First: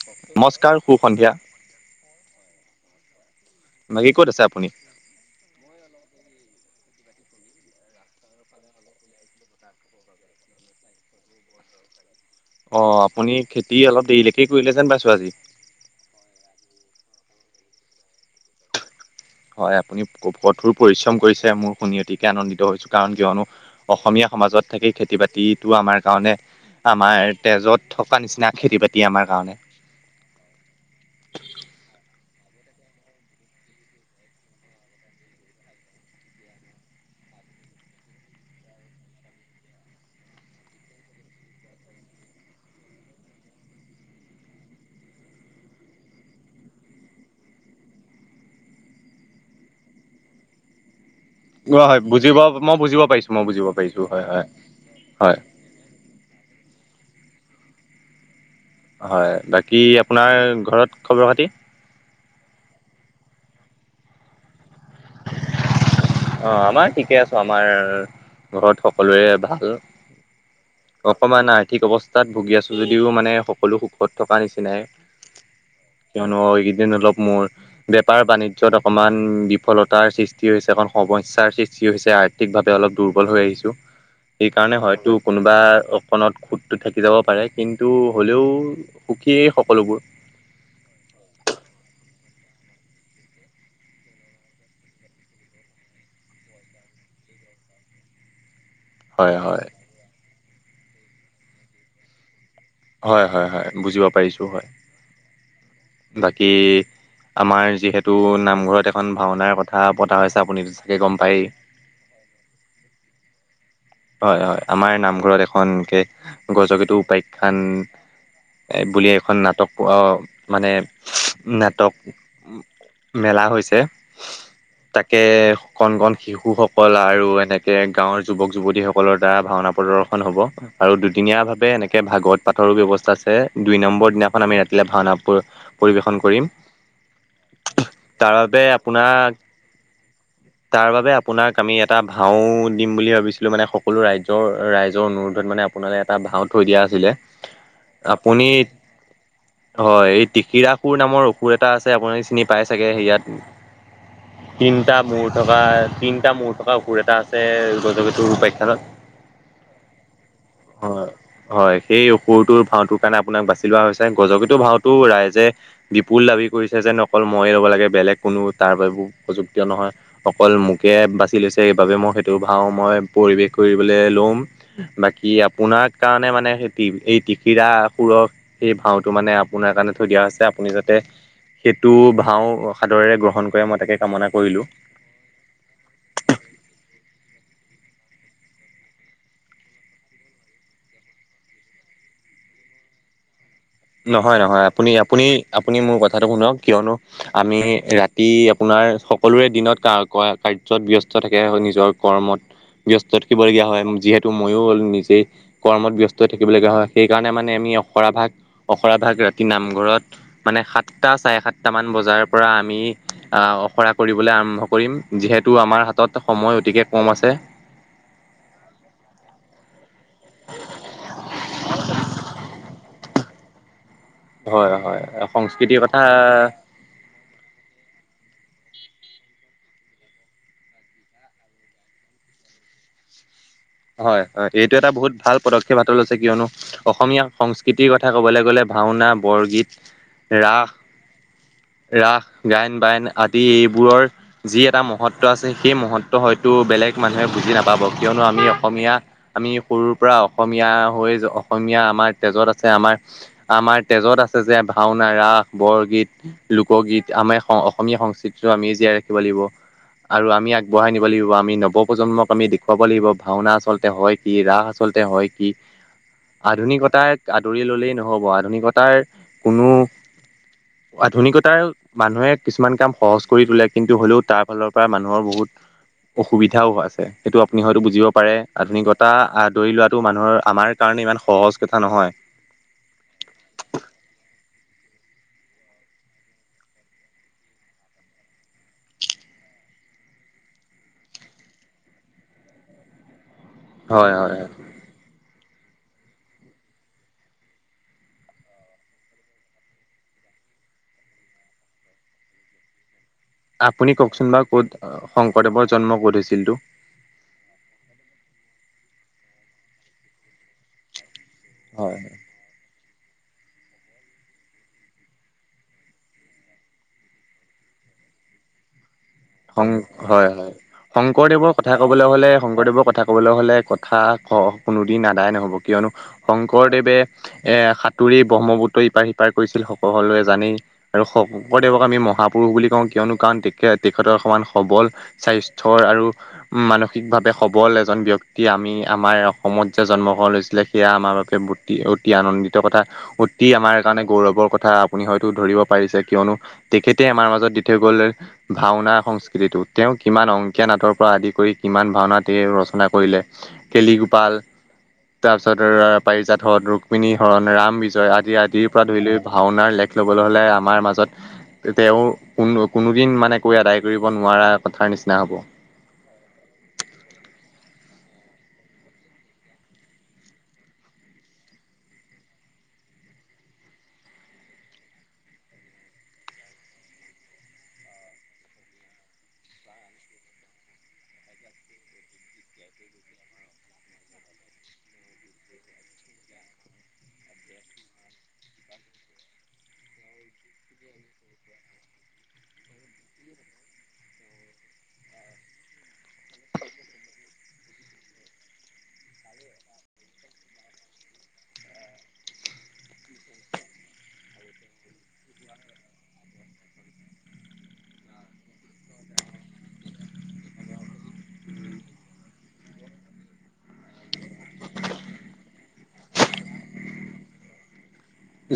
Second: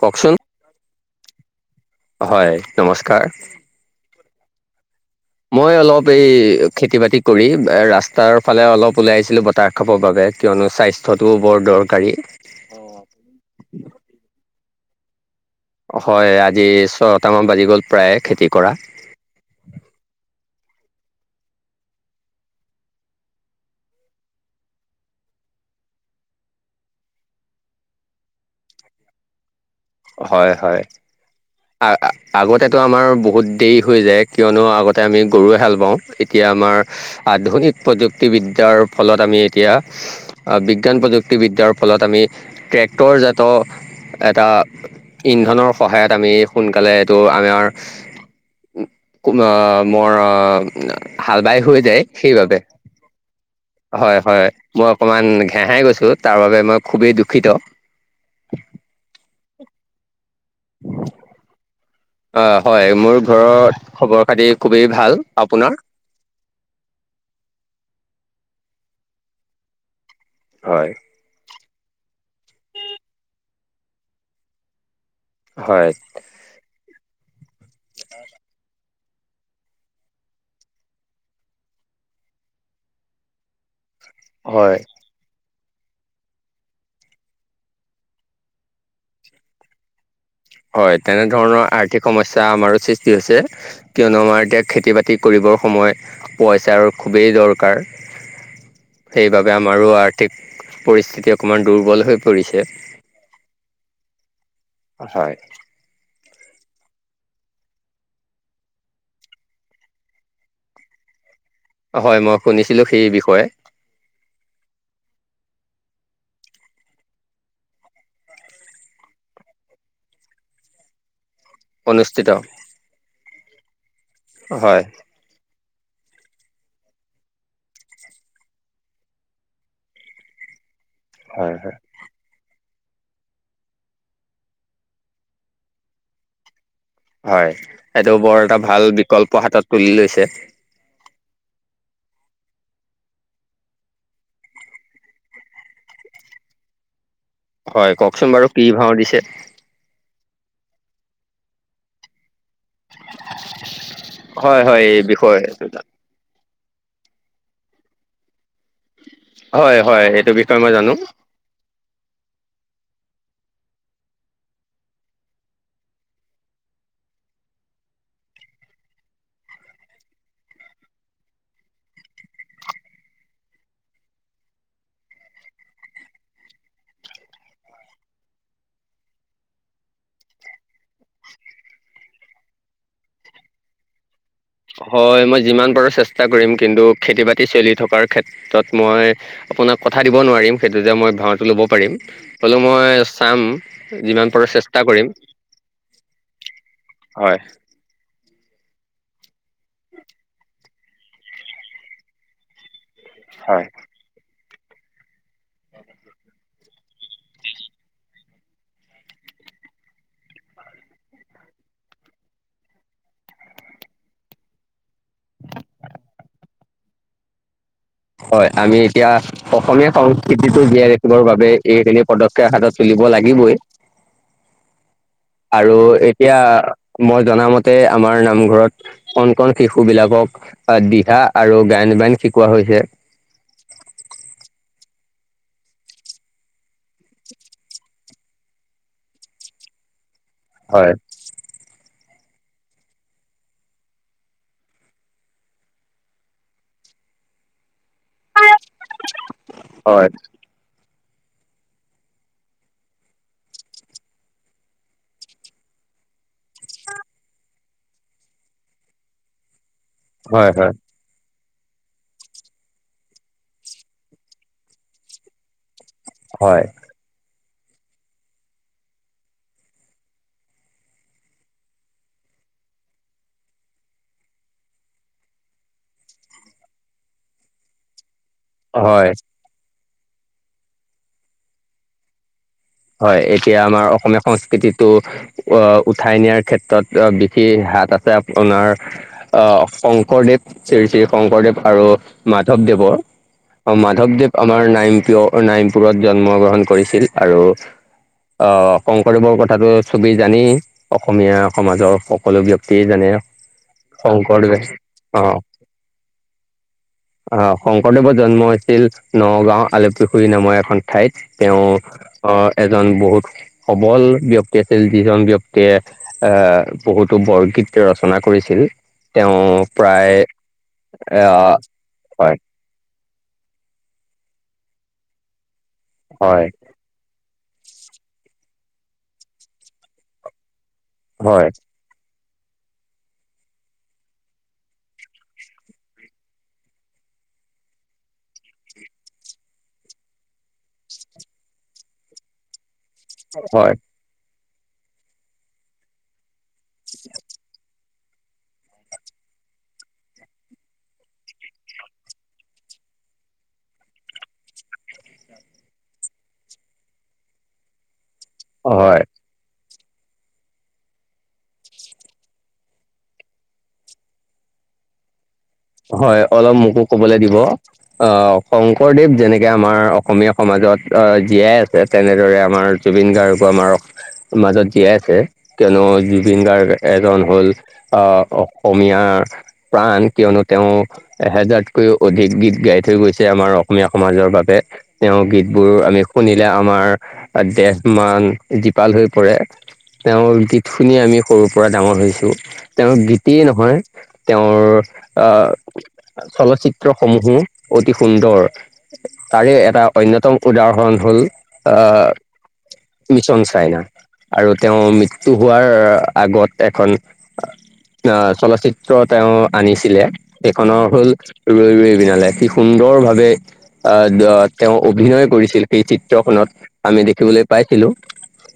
কওকচোন নমস্কাৰ সুসন্ধিয়া হয় নমস্কাৰ বাকী ক'ত আছে আপুনি মই অলপ এই খেতি বাতি কৰি এ ৰাস্তাৰ ফালে অলপ ওলাই আহিছিলো বতাহ খাবৰ বাবে কিয়নো স্বাস্থ্যটোও বৰ দৰ দৰকাৰী অ আপুনি খেতি অলপ দেৰিলৈকে কৰিলে যেন পাইছো আজি হয় আজি ছটামান বাজি গ'ল প্ৰায়ে খেতি কৰা হয় আপুনি কঠোৰ পৰিশ্ৰম কৰিছে মোৰ শুনি অতিকে আনন্দিত হৈছো কাৰণ কিয়নো অসমীয়া সমাজত থাকে খেতি বাতিটো আমাৰ কাৰণে আমাৰ তেজত থকা নিচিনা খেতি বাতি আমাৰ কাৰণে হয় হয় আ আগতেতো আমাৰ বহুত দেৰি হৈ যায় কিয়নো আগতে আমি গৰুয়ে হাল বাওঁ এতিয়া আমাৰ আধুনিক প্ৰযুক্তিবিদ্যাৰ ফলত আমি এতিয়া বিজ্ঞান প্ৰযুক্তিব বিদ্যাৰ ফলত আমি ট্ৰেক্টৰজাত এটা ইন্ধনৰ সহায়ত আমি সোনকালে এইটো আমাৰ মোৰ হাল বাই অ হৈ হয় যায় বুজিব সেইবাবে মই বুজিব পাৰিছো মই বুজিব পাৰিছো হয় হয় মই অকমান হয় ঘেহাই গৈছো তাৰ বাবে মই খুবেই দুখিত হয় বাকী আপোনাৰ ঘৰত খবৰ খাতি অ হয় মোৰ ঘৰত খবৰ খাতি খুবেই ভাল আপোনাৰ অ আমাৰ ঠিকে আছো আমাৰ ঘৰত সকলোৰে ভাল হয় অকমান আৰ্থিক অৱস্থাত ভুগি আছো যদিও মানে সকলো সুখত থকা নিচিনাই হয় কিয়নো এইকেদিন অলপ মোৰ বেপাৰ বাণিজ্যত অকণমান বিপ সমস্যাৰ সৃষ্টি হৈছে আৰ্থিকভাৱে অলপ দুৰ্বল হৈ আহিছো হয় সেইকাৰণে হয়তো কোনো বা অকণত খুটটো থাকি যাব পাৰে কিন্তু হ'লেও সুখীয়ে সকলোবোৰ হয় তেনেধৰণৰ আৰ্থিক সমস্যা আমাৰো সৃষ্টি হৈছে কিয়নো আমাৰ এতিয়া খেতি বাতি কৰিব সময় পইচাৰ খুবেই দৰকাৰ [unintelligible] সেইবাবে হয় আমাৰো আৰ্থিক পৰিস্থিতি অকণমান দুৰ্বল হৈ পৰিছে হয় হয় হয় বুজিব পাৰিছোঁ হয় হয় বাকী আমাৰ যিহেতু নামঘৰত এখন ভাওনাৰ কথা পতা হৈছে আপুনিটো চাগে গম পায়ে হয় মই শুনিছিলো সেই বিষয়ে হয় হয় আমাৰ নামঘৰত এখনকে গজকেতু উপাখ্যান এ বুলি এখন নাটক মানে নাটক অনুষ্ঠিত মেলা হৈছে হয় তাকে কণ কণ শিশুসকল আৰু এনেকে গাঁৱৰ যুৱক যুৱতী সকলৰ দ্বাৰা ভাওনা প্ৰদৰ্শন হ'ব আৰু দুদিনীয়া হয় ভাৱে এনেকে ভাগৱত পাত পথৰো ব্যৱস্থা আছে দুই নম্বৰ দিনাখন আমি ৰাতিলৈ ভাওনা পৰিৱেশন কৰিম হয় এইটো বৰ এটা তাৰবাবে ভাল আপোনাৰ বিকল্প হাতত তুলি লৈছে তাৰবাবে আপোনাক আমি ইয়াত এটা ভাও দিম বুলি ভাবিছো কি মানে সকলো ৰাইজৰ ৰাইজৰ অনুৰোধত মানে আপোনালে এটা ভাও থৈ দিয়া আছিলে হয় কওকচোন আপুনি বাৰু কি ভাও দিছে হয় এই টিকিৰা সুৰ নামৰ অসুৰ এটা আছে আপুনি চিনি পাই চাগে সেয়াত হয় হয় তিনটা এই মূ্ৰ বিষয়ে থকা তিনিটা মূৰ থকা বা অসুৰ এটা আছে গজকেতুৰ উপাখ্যান ত হয় হয় এইটো বিষয়ে মই জানো হয় হয় সেই অসুৰটোৰ ভাওটোৰ কাৰণে আপোনাক বাচি লোৱা হৈছে গজকেতো ভাওতো ৰাইজে বিপুল দাবী কৰিছে যে ন অকল মই ল'ব লে বেলেগ কোনো তাৰ বাবে উপযুক্ত নহয় অকল মোকে বাছি লৈছে এইবাবে মই সেইটো ভাওঁ মই পৰিৱেশ কৰিবলৈ লম বাকী আপোনাৰ কাৰণে মানে সেই এই টিকিৰাসুৰ সেই ভাওঁটো মানে আপোনাৰ কাৰণে থৈ দিয়া হৈছে আপুনি যাতে সেইটো ভাও সাদৰেৰে গ্ৰহণ কৰে মই তাকে কামনা কৰো হয় মই যিমান পাৰো চেষ্টা কৰিম কিন্তু খেতি বাতি চলি থকাৰ ক্ষেত্ৰত মই আপোনাক কথা দিব নোৱাৰিম সেইটো যে মই ভাওটো ল'ব পাৰিম হলো মই চাম যিমান নহয় পাৰো নহয় চেষ্টা আপুনি কৰিম আপুনি আপুনি মোৰ কথাটো শুনক কিয়নো হয় আমি ৰাতি তি আপোনাৰ সকলোৰে দিনত কাৰ্যত [unintelligible] থাকে নিজৰ কৰ্মত ব্যস্ত থাকিবলগীয়া হয় যিহেতু মইও নিজেই কৰ্মত ব্যস্ত থাকিব থাকিবলগীয়া হয় সেইকাৰণে মানে আমি অখৰাভাগ অখৰা ভাগ ৰাতি নামঘৰত মানে সাতটা চাৰে সাতটা মান বজাৰ পৰা আমি আহ অখৰা কৰিবলৈ আৰম্ভ কৰিম যিহেতু আমাৰ হাতত সময় অতিকে কম আছে হয় আমি এতিয়া অসমীয়া সংস্কৃতিটো জীয়াই ৰাখিবৰ বাবে এইখিনি পদক্ষেপ হাতত তুলি দিব লাগিবই হয় হয় আৰু সংস্কৃতিৰ কথা এতিয়া মই জনামতে আমাৰ নামঘৰত কণ কণ শিশু বিলাকক আহ দিহা আৰু গায়ন- বায়ন শিকোৱা হৈছে হয় হয় এইটো এটা বহুত ভাল পদক্ষেপ হাতত লৈছে কিয়নো অসমীয়া সংস্কৃতিৰ কথা ক'বলৈ গ'লে ভাওনা বৰগীত ৰাস হয় ৰাস গায়ন-বায়ন আদি এইবোৰৰ যি এটা মহত্ব আছে সেই মহত্ব হয়তো বেলেগ মানুহে বুজি বুজি নাপাব কিয়নো আমি অসমীয়া আমি সৰুৰ হয় পৰা অসমীয়া হৈ অসমীয়া আমাৰ তেজত আছে আমাৰ আমাৰ তেজত আছে যে ভাওনা ৰাস বৰগীত লোকগীত আমাৰ অসমীয়া সংস্কৃতিটো আমিয়ে জীয়াই ৰাখিব লাগিব আৰু হয় আমি আগবঢ়াই নিব লাগিব আমি নৱপ্ৰজন্মক আমি দেখুৱাব লাগিব ভাওনা আচলতে হয় কি ৰাস আচলতে হয় কি হয় আধুনিকতাই আদৰি ল'লেই নহ'ব আধুনিকতাৰ কোনো আধুনিকতাৰ মানুহে কিছুমান কাম সহজ কৰি তোলে কিন্তু হ'লেও তাৰ ফালৰ পৰা মানুহৰ বহুত অসুবিধাও আছে সেইটো আপুনি হয়টো বুজিব পাৰে আধুনিকতা হয় আদৰি লোৱাটো মানুহৰ আমাৰ কাৰণে ইমান সহজ কথা নহয় হয় এতিয়া আমাৰ অসমীয়া সংস্কৃতিটো উঠাই নিয়াৰ ক্ষেত্ৰত বিশেষ আছে আপোনাৰ আহ শংকৰদেৱ শ্ৰী শ্ৰী শংকৰদেৱ আৰু মাধৱদৱ [unintelligible] হয় মাধৱদেৱ হয় হয় আমাৰ নাইনপুৰত নাৰয়নপুৰত জন্ম গ্ৰহণ কৰিছিল আৰু [inaudible] আহ শংকৰদেৱৰ কথাটো চবেই জানেই অসমীয়া সমাজৰ সকলো ব্যক্তিয়ে জানে আপুনি কওকচোন বাৰু শংকৰদেৱ ক'ত শংকৰদেৱৰ জন্ম ক'ত হৈছিল তো অ শংকৰদেৱৰ জন্ম হৈছিল নগাঁও আলুপুখুৰী নামৰ এখন ঠাইত হয় তেওঁ আহ এজন বহুত সবল ব্যক্তি আছিল যিজন ব্যক্তিয়ে আহ বহুতো বৰগীত [unintelligible] ৰচনা কৰিছিল তেওঁ হয় প্ৰায় হয় শংকৰদেৱৰ আহ কথা ক'বলৈ হলে হয় শংকৰদেৱৰ কথা ক'বলৈ হলে কথা [inaudible] কোনোদিন আদায় নহ'ব কিয়নো হয় শংকৰদেৱে এ সাঁতুৰি ব্ৰহ্মপুত্ৰ ইপাৰ সিপাৰ কৰিছিল সকলোৱে জানেই আৰু হয় শঙ্কৰদেৱক আমি মহা পুৰুষ বুলি কওঁ কিয়নো কাৰণ তে খেতৰ সমান সবল স্বাস্থ্যৰ আৰু মানসিকভাৱে সবল এজন ব্যক্তিৰ আমি আমাৰ অসমত যে জন্মগ্ৰহণ হৈছিলে সেয়া আমাৰ বাবে বতি অতি আনন্দিত কথা অতি হয় আমাৰ কাৰণে গৌৰৱৰ কথা আপুনি হয়তো ধৰিব পাৰিছে কিয়নো তেখেতে আমাৰ মাজত দি থৈ গ'ল ভাওনা সংস্কৃতিটো তেওঁ কিমান অংকীয়া নাটৰ পৰা আদি কৰি কিমান ভাওনা তেওঁ ৰচনা কৰিলে কেলিগোপাল তাৰপিছত পাৰিজাত হৰণ ৰুক্মিণী হৰণ ৰাম বিজয় আ আদিৰ পৰা ধৰি হয় লৈ ভাওনাৰ লেখ ল'বলৈ হলে আমাৰ মাজত তেওঁ কোনো কোনোদিন মানে কৈ আদায় কৰিব নোৱাৰা কথাৰ নিচিনা হ'ব হয় অলপ মোকো কবলৈ দিব আহ শংকৰদেৱ যেনেকে আমাৰ অসমীয়া সমাজ ত অ জীয়াই আছে তেনেদৰে আমাৰ জুবিন গাৰ্গো আমাৰ মাজত জীয়াই আছে কিয়নো জুবিন গাৰ্গ এজন হ'ল আহ অসমীয়াৰ প্ৰাণ কিয়নো তেওঁ এহেজাৰতকৈও অধিক গীত গাই থৈ গৈছে আমাৰ অসমীয়া সমাজৰ বাবে তেওঁ গীত বোৰ আমি শুনিলে আমাৰ দেহ মান জীপাল হৈ পৰে তেওঁৰ গীত শুনি আমি সৰুৰ পৰা ডাঙৰ হৈছো তেওঁৰ গীতেই নহয় তেওঁৰ অ চলচিত্ৰ সমূহো অতি সুন্দৰ তাৰে এটা অন্যতম উদাহৰণ হ'ল অ মিছন চাইনা আৰু তেওঁ মৃত্যু হোৱাৰ আগত এখন অ চলচিত্ৰ তেওঁ আনিছে ছিলে সেইখনৰ হল ৰৈ ৰৈ বিনালে কি সুন্দৰ ভাৱে আহ তেওঁ অভিনয় কৰিছিল সেই চিত্ৰখনত আমি দেখিবলৈ পাইছিলো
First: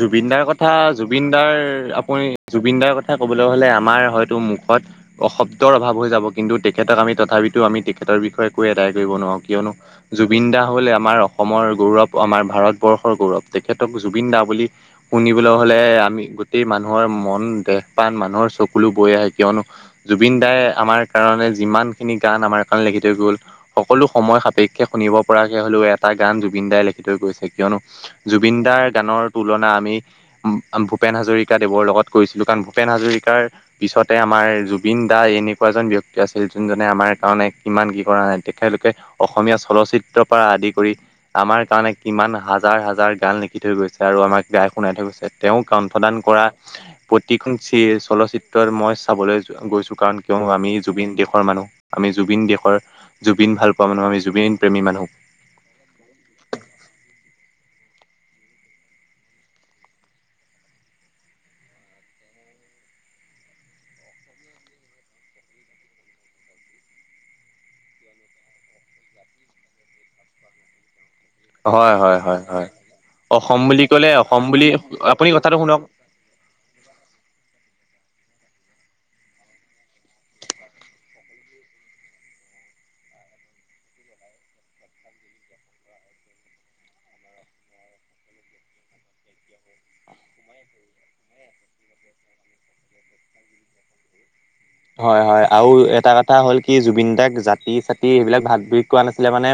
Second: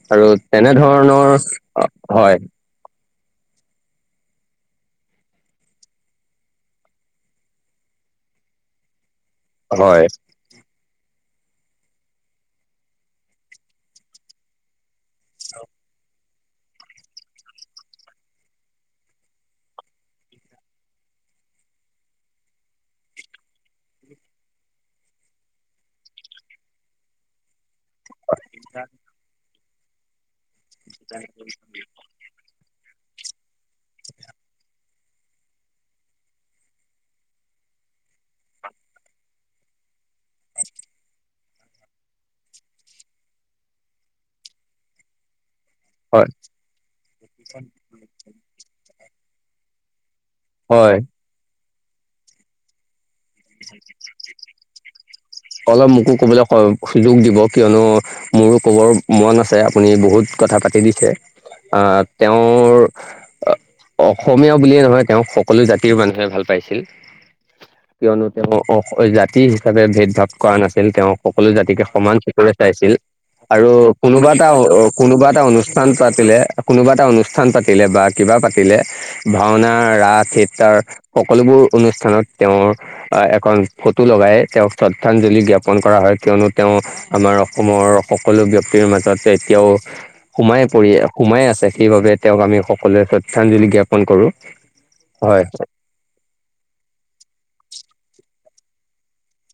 জুবিন আৰু দাৰ কথা জুবিন তেনেধৰণৰ দাৰ আপুনি হয় জুবিন দাৰ কথা ক'বলৈ হ'লে আমাৰ হয়তো মোক অ শব্দৰ অভাৱ হৈ যাব কিন্তু তেখেতক আমি তথাপিতো আমি তেখেতৰ বিষয়ে কৈ আদায় কৰিব নোৱাৰো কিয়নো হয় জুবিন দা হ'ল আমাৰ অসমৰ গৌৰৱ আমাৰ ভাৰতবৰ্ষৰ গৌৰৱ তেখেতক জুবিন দা বুলি শুনিবলৈ হলে আমি গোটেই মানুহৰ মন দেহ পান মানুহৰ চকুলো বৈ আহে কিয় জুবিন দাই আমাৰ কাৰণে যিমান খিনি গান আমাৰ কাৰণে লিখি থৈ গ'ল সকলো সময় সাপেক্ষে শুনিব পৰাকে হ'লেও এটা গান জুবিন দাই লিখি থৈ গৈছে কিয়নো জুবিন দাৰ গানৰ তুলনা আমি ভূপেন হাজৰিকা দেৱৰ লগত কৰিছিলো কাৰণ ভূপেন হাজৰিকাৰ পিছতে আমাৰ জুবিন দা এনেকুৱা এজন ব্যক্তি আছিল যোনজনে আমাৰ কাৰণে কিমান কি কৰা নাই তেখেতলোকে অসমীয়া চলচিত্ৰ পৰা আদি কৰি আমাৰ কাৰণে কিমান হাজাৰ হাজাৰ গান লিখি থৈ গৈছে আৰু আমাক গাই শুনাই থৈ গৈছে তেওঁক কণ্ঠদান হয় কৰা প্ৰতিখন চিয়ে চলচিত্ৰ মই চাবলৈ গৈছো কাৰণ কিয় আমি হয় জুবিন দেশৰ মানুহ আমি জুবিন দেশৰ জুবিন ভাল পোৱা মানুহ আমি জুবিন প্ৰেমী মানুহ অলপ মোকো ক'বলৈ সুযোগ দিব কিয়নো মোৰো কবৰ মন আছে আপুনি বহুত কথা পাতি দিছে আহ তেওঁৰ অসমীয়া বুলিয়ে নহয় তেওঁক সকলো জাতিৰ মানুহে ভাল পাইছিল কিয়নো তেওঁ জাতি হিচাপে ভেদ ভাৱ কৰা নাছিল তেওঁ সকলো জাতিকে হয় সমান হয় হয় চকুৰে হয় চাইছিল অসম আৰু বুলি ক'লে কোনোবা অসম এটা বুলি কোনোবা আপুনি এটা কথাটো শুনক অনুষ্ঠান পাতিলে কোনোবা এটা অনুষ্ঠান পাতিলে বা কিবা পা -তিলে ভাওনা ৰাস থিয়েটাৰ সকলোবোৰ অনুষ্ঠানত তেওঁৰ এক - ফটো লগাই তেওঁক শ্ৰদ্ধা- -ঞ্জলি জ্ঞাপন কৰা হয় কিয়নো তেওঁ আমাৰ অসমৰ সকলো ব্যক্তিৰ মাজত এতিয়াও সোমাই পৰি সোমাই আছে সেইবাবে তেওঁক আমি সকলোৱে শ্ৰদ্ধাঞ্জলি জ্ঞাপন কৰো হয় হয় আৰু এটা কথা হ'ল কি জুবিন দাক জাতি চাট টি সেইবিলাক ভাগ ভেদ কৰা নাছিলে মানে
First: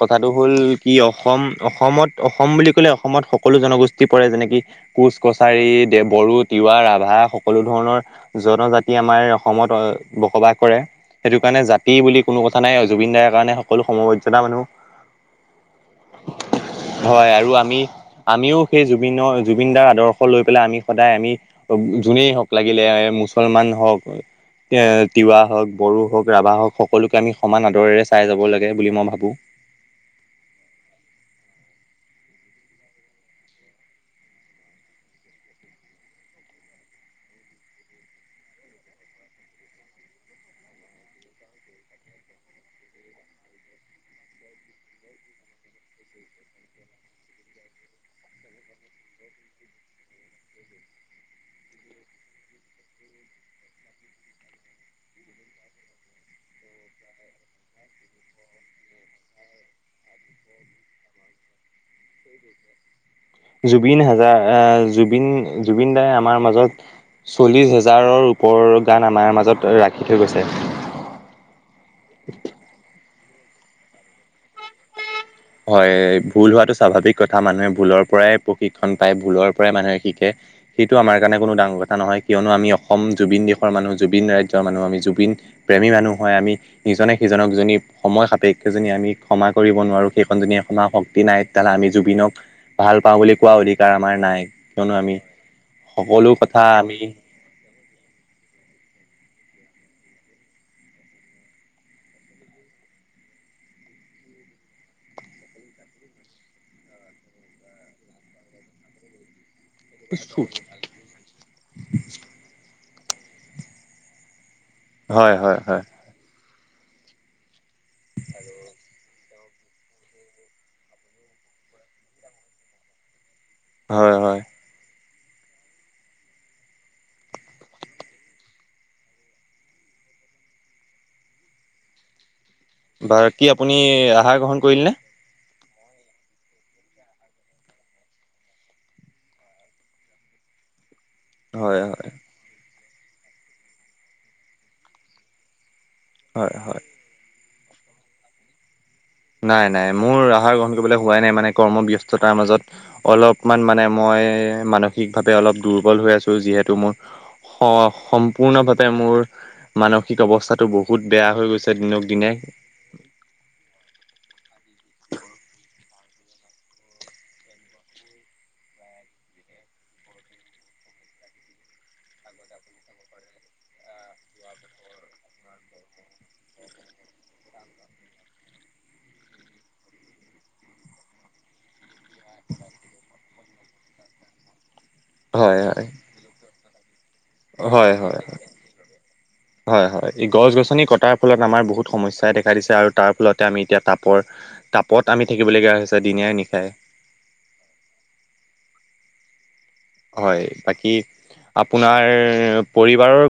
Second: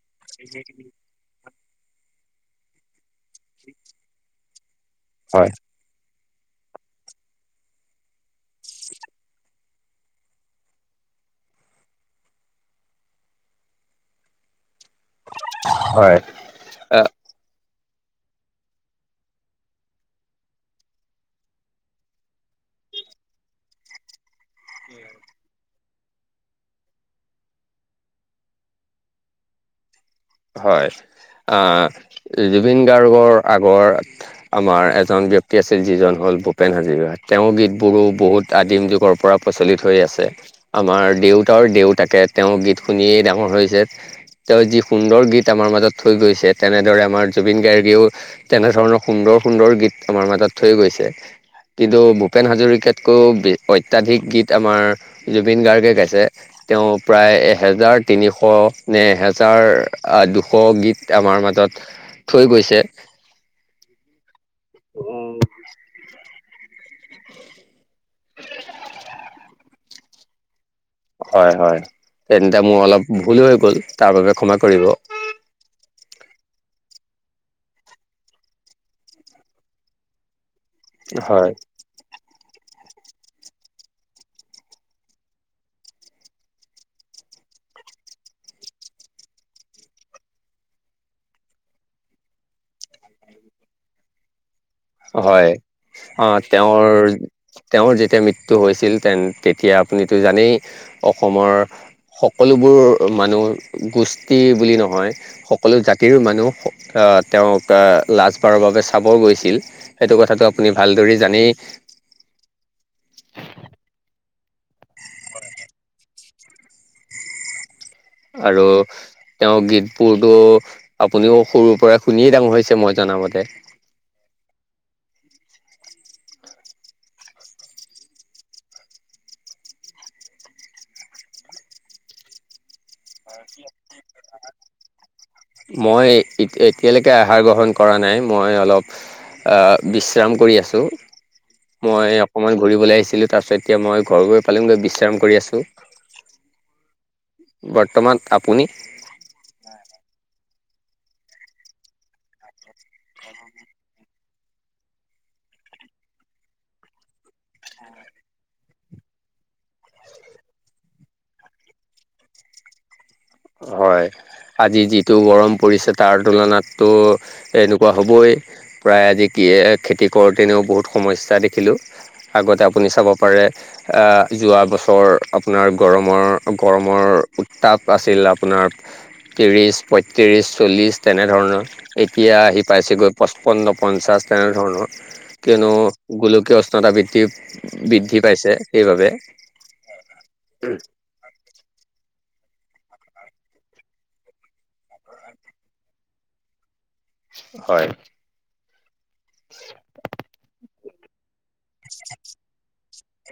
কথাটো হ'ল কি অসম অসমত অসম বুলি ক'লে অসমত সকলো জনগোষ্ঠী পৰে যেনেকে কোচ হয় কছাৰী দে বড়ো তিৱা ৰাভা সকলো ধৰণৰ জনজাতি আমাৰ অসমত বসবাস কৰে সেইটো কাৰণে জাতি বুলি কোনো কথা নাই অ জুবিন দাৰ কাৰণে সকলো সমমৰ্যাদা মানুহ হয় হয় আৰু আমি আমিও সেই জুবিনৰ জুবিনদাৰ আদৰ্শ লৈ পেলাই আমি সদায় আমি যোনেই হওঁক লাগিলে মুছলমান হওক এ তিৱা হওক বড়ো হওঁক ৰাভা হওক সকলোকে আমি সমান আদৰেৰে চাই যাব লাগে বুলি মই ভাবো [inaudible] হয় আহ জুবিন গাৰ্গৰ আগৰ আমাৰ এজন ব্যক্তি আছিল যিজন হ'ল ভূপেন হাজৰিকা তেওঁৰ গীতবোৰো বহুত আদিম যুগৰ পৰা প্ৰচলিত হৈ আছে আমাৰ দেউতাৰ দেউতাকে তেওঁৰ গীত শুনিয়েই ডাঙৰ হৈছে তেওঁৰ যি সুন্দৰ গীত আমাৰ মাজত থৈ গৈছে তেনেদৰে আমাৰ জুবিন গাৰ্গেও তেনেধৰণৰ সুন্দৰ সুন্দৰ গীত আমাৰ মাজত থৈ গৈছে। কিন্তু ভূপেন হাজৰিকাতকৈও অত্যাধিক গীত আমাৰ জুবিন গাৰ্গে গাইছে। তেওঁ প্ৰায় এহেজাৰ তিনিশ নে এহেজাৰ আহ দুশ গীত আমাৰ মাজত থৈ গৈছে। জুবিন হাজাৰ জুবিন জুবিন দাই আমাৰ মাজত চল্লিশ হাজাৰৰ ওপৰৰ গান আমাৰ মাজত ৰাখি থৈ গৈছে। হয় হয় তেন্তে মোৰ অলপ ভুল হৈ গ'ল তাৰ বাবে ক্ষমা কৰিব। হয় ভুল হোৱাটো স্বাভাৱিক কথা মানুহে ভুলৰ পৰাই প্ৰশিক্ষণ পায় ভুলৰ পৰাই মানুহে শিকে। সেইটো আমাৰ কাৰনে কোনো হয়। ডাঙৰ কথা নহয় কিয়নো আমি অস অসম জুবিন দেশৰ মানুহ জুবিন ৰাজ্যৰ মানুহ আমি জুবিন প্ৰেমী মানুহ হয় আমি ইজনে সিজনক যদি সময় সাপেক্ষে যদি আমি ক্ষমা কৰিব নোৱাৰোঁ সেইকন যদি আপোনাৰ শক্তি নাই তেতিয়াহ'লে আমি জুবিনক ভাল পাওঁ বুলি কোৱা অধিকাৰ আমাৰ নাই। কিয়নো আমি হয় অ সকলো কথা আমি তেওঁৰ তেওঁৰ যে যেতিয়া মৃত্যু হৈছিল তেন তেতিয়া আপুনিতো জানেই অসমৰ সকলোবোৰ মানুহ গোষ্ঠী বুলি নহয় সকলো জাতিৰো মানুহ তেওঁক লাষ্টবাৰৰ বাবে চাব গৈছিল। সেইটো কথাটো আপুনি ভালদৰে জানেই। হয় হয় হয়। আৰু তেওঁৰ গীত বোৰতো আপুনিও সৰুৰ পৰা শুনিয়েই ডাঙৰ হৈছে মই জানো। শুনামতে। হয় হয়। বাকী আপুনি আহাৰ গ্ৰহণ কৰিলে নে? মই এতিয়ালৈকে আহাৰ গ্ৰহণ কৰা নাই। মই অলপ আ বিশ্ৰাম কৰি আছোঁ। হয় হয় মই অকনমান ঘুৰিবলৈ আহিছিলো তাৰ পিছত এতিয়া মই ঘৰ গৈ পালো গৈ বিশ্ৰাম কৰি আছো। হয় হয়। বৰ্তমান আপুনি? নাই নাই মোৰ আহাৰ গ গ্ৰহণ কৰিবলৈ হোৱাই নাই মানে কৰ্ম ব্যস্ততাৰ মাজত অলপমান মানে মই মানসিকভাৱে অলপ দুৰ্বল হৈ আছো যিহেতু মোৰ স সম্পূৰ্ণভাৱে মোৰ মানসিক অৱস্থাতটো বহুত বেয়া হৈ গৈছে দিনক দিনে। হয় আজি যিটো গৰম পৰিছে তাৰ তুলনাতটো এনেকুৱা হ'বই। প্ৰায় আজি কি খেতি কৰোতেনেও বহুত সমস্যা দেখিলো। আগতে আপুনি চাব পাৰে যোৱা বছৰ আপোনাৰ গৰমৰ গৰমৰ উত্তাপ আছিল আপোনাৰ ত্ৰিছ পঁয়ত্ৰিছ চল্লিছ তেনেধৰণৰ এতিয়া আহি পাইছেগৈ পঁচপন্ন পঞ্চাছ। তেনেধৰণৰ হয় কিয়নো হয় গোলকীয় উষ্ণতা বৃদ্ধি হয় হয় বৃদ্ধি পাইছে সেইবাবে। হয় হয় গছ গছনি কটাৰ ফলত আমাৰ বহুত সমস্যাই দে দেখা দিছে আৰু তাৰ ফলতে আমি এতিয়া তাপৰ তাপত আমি থাকিবলগীয়া হৈছে দিনে নিশাই। হয়। [inaudible] হয়। বাকী আপোনাৰ পৰিবাৰৰ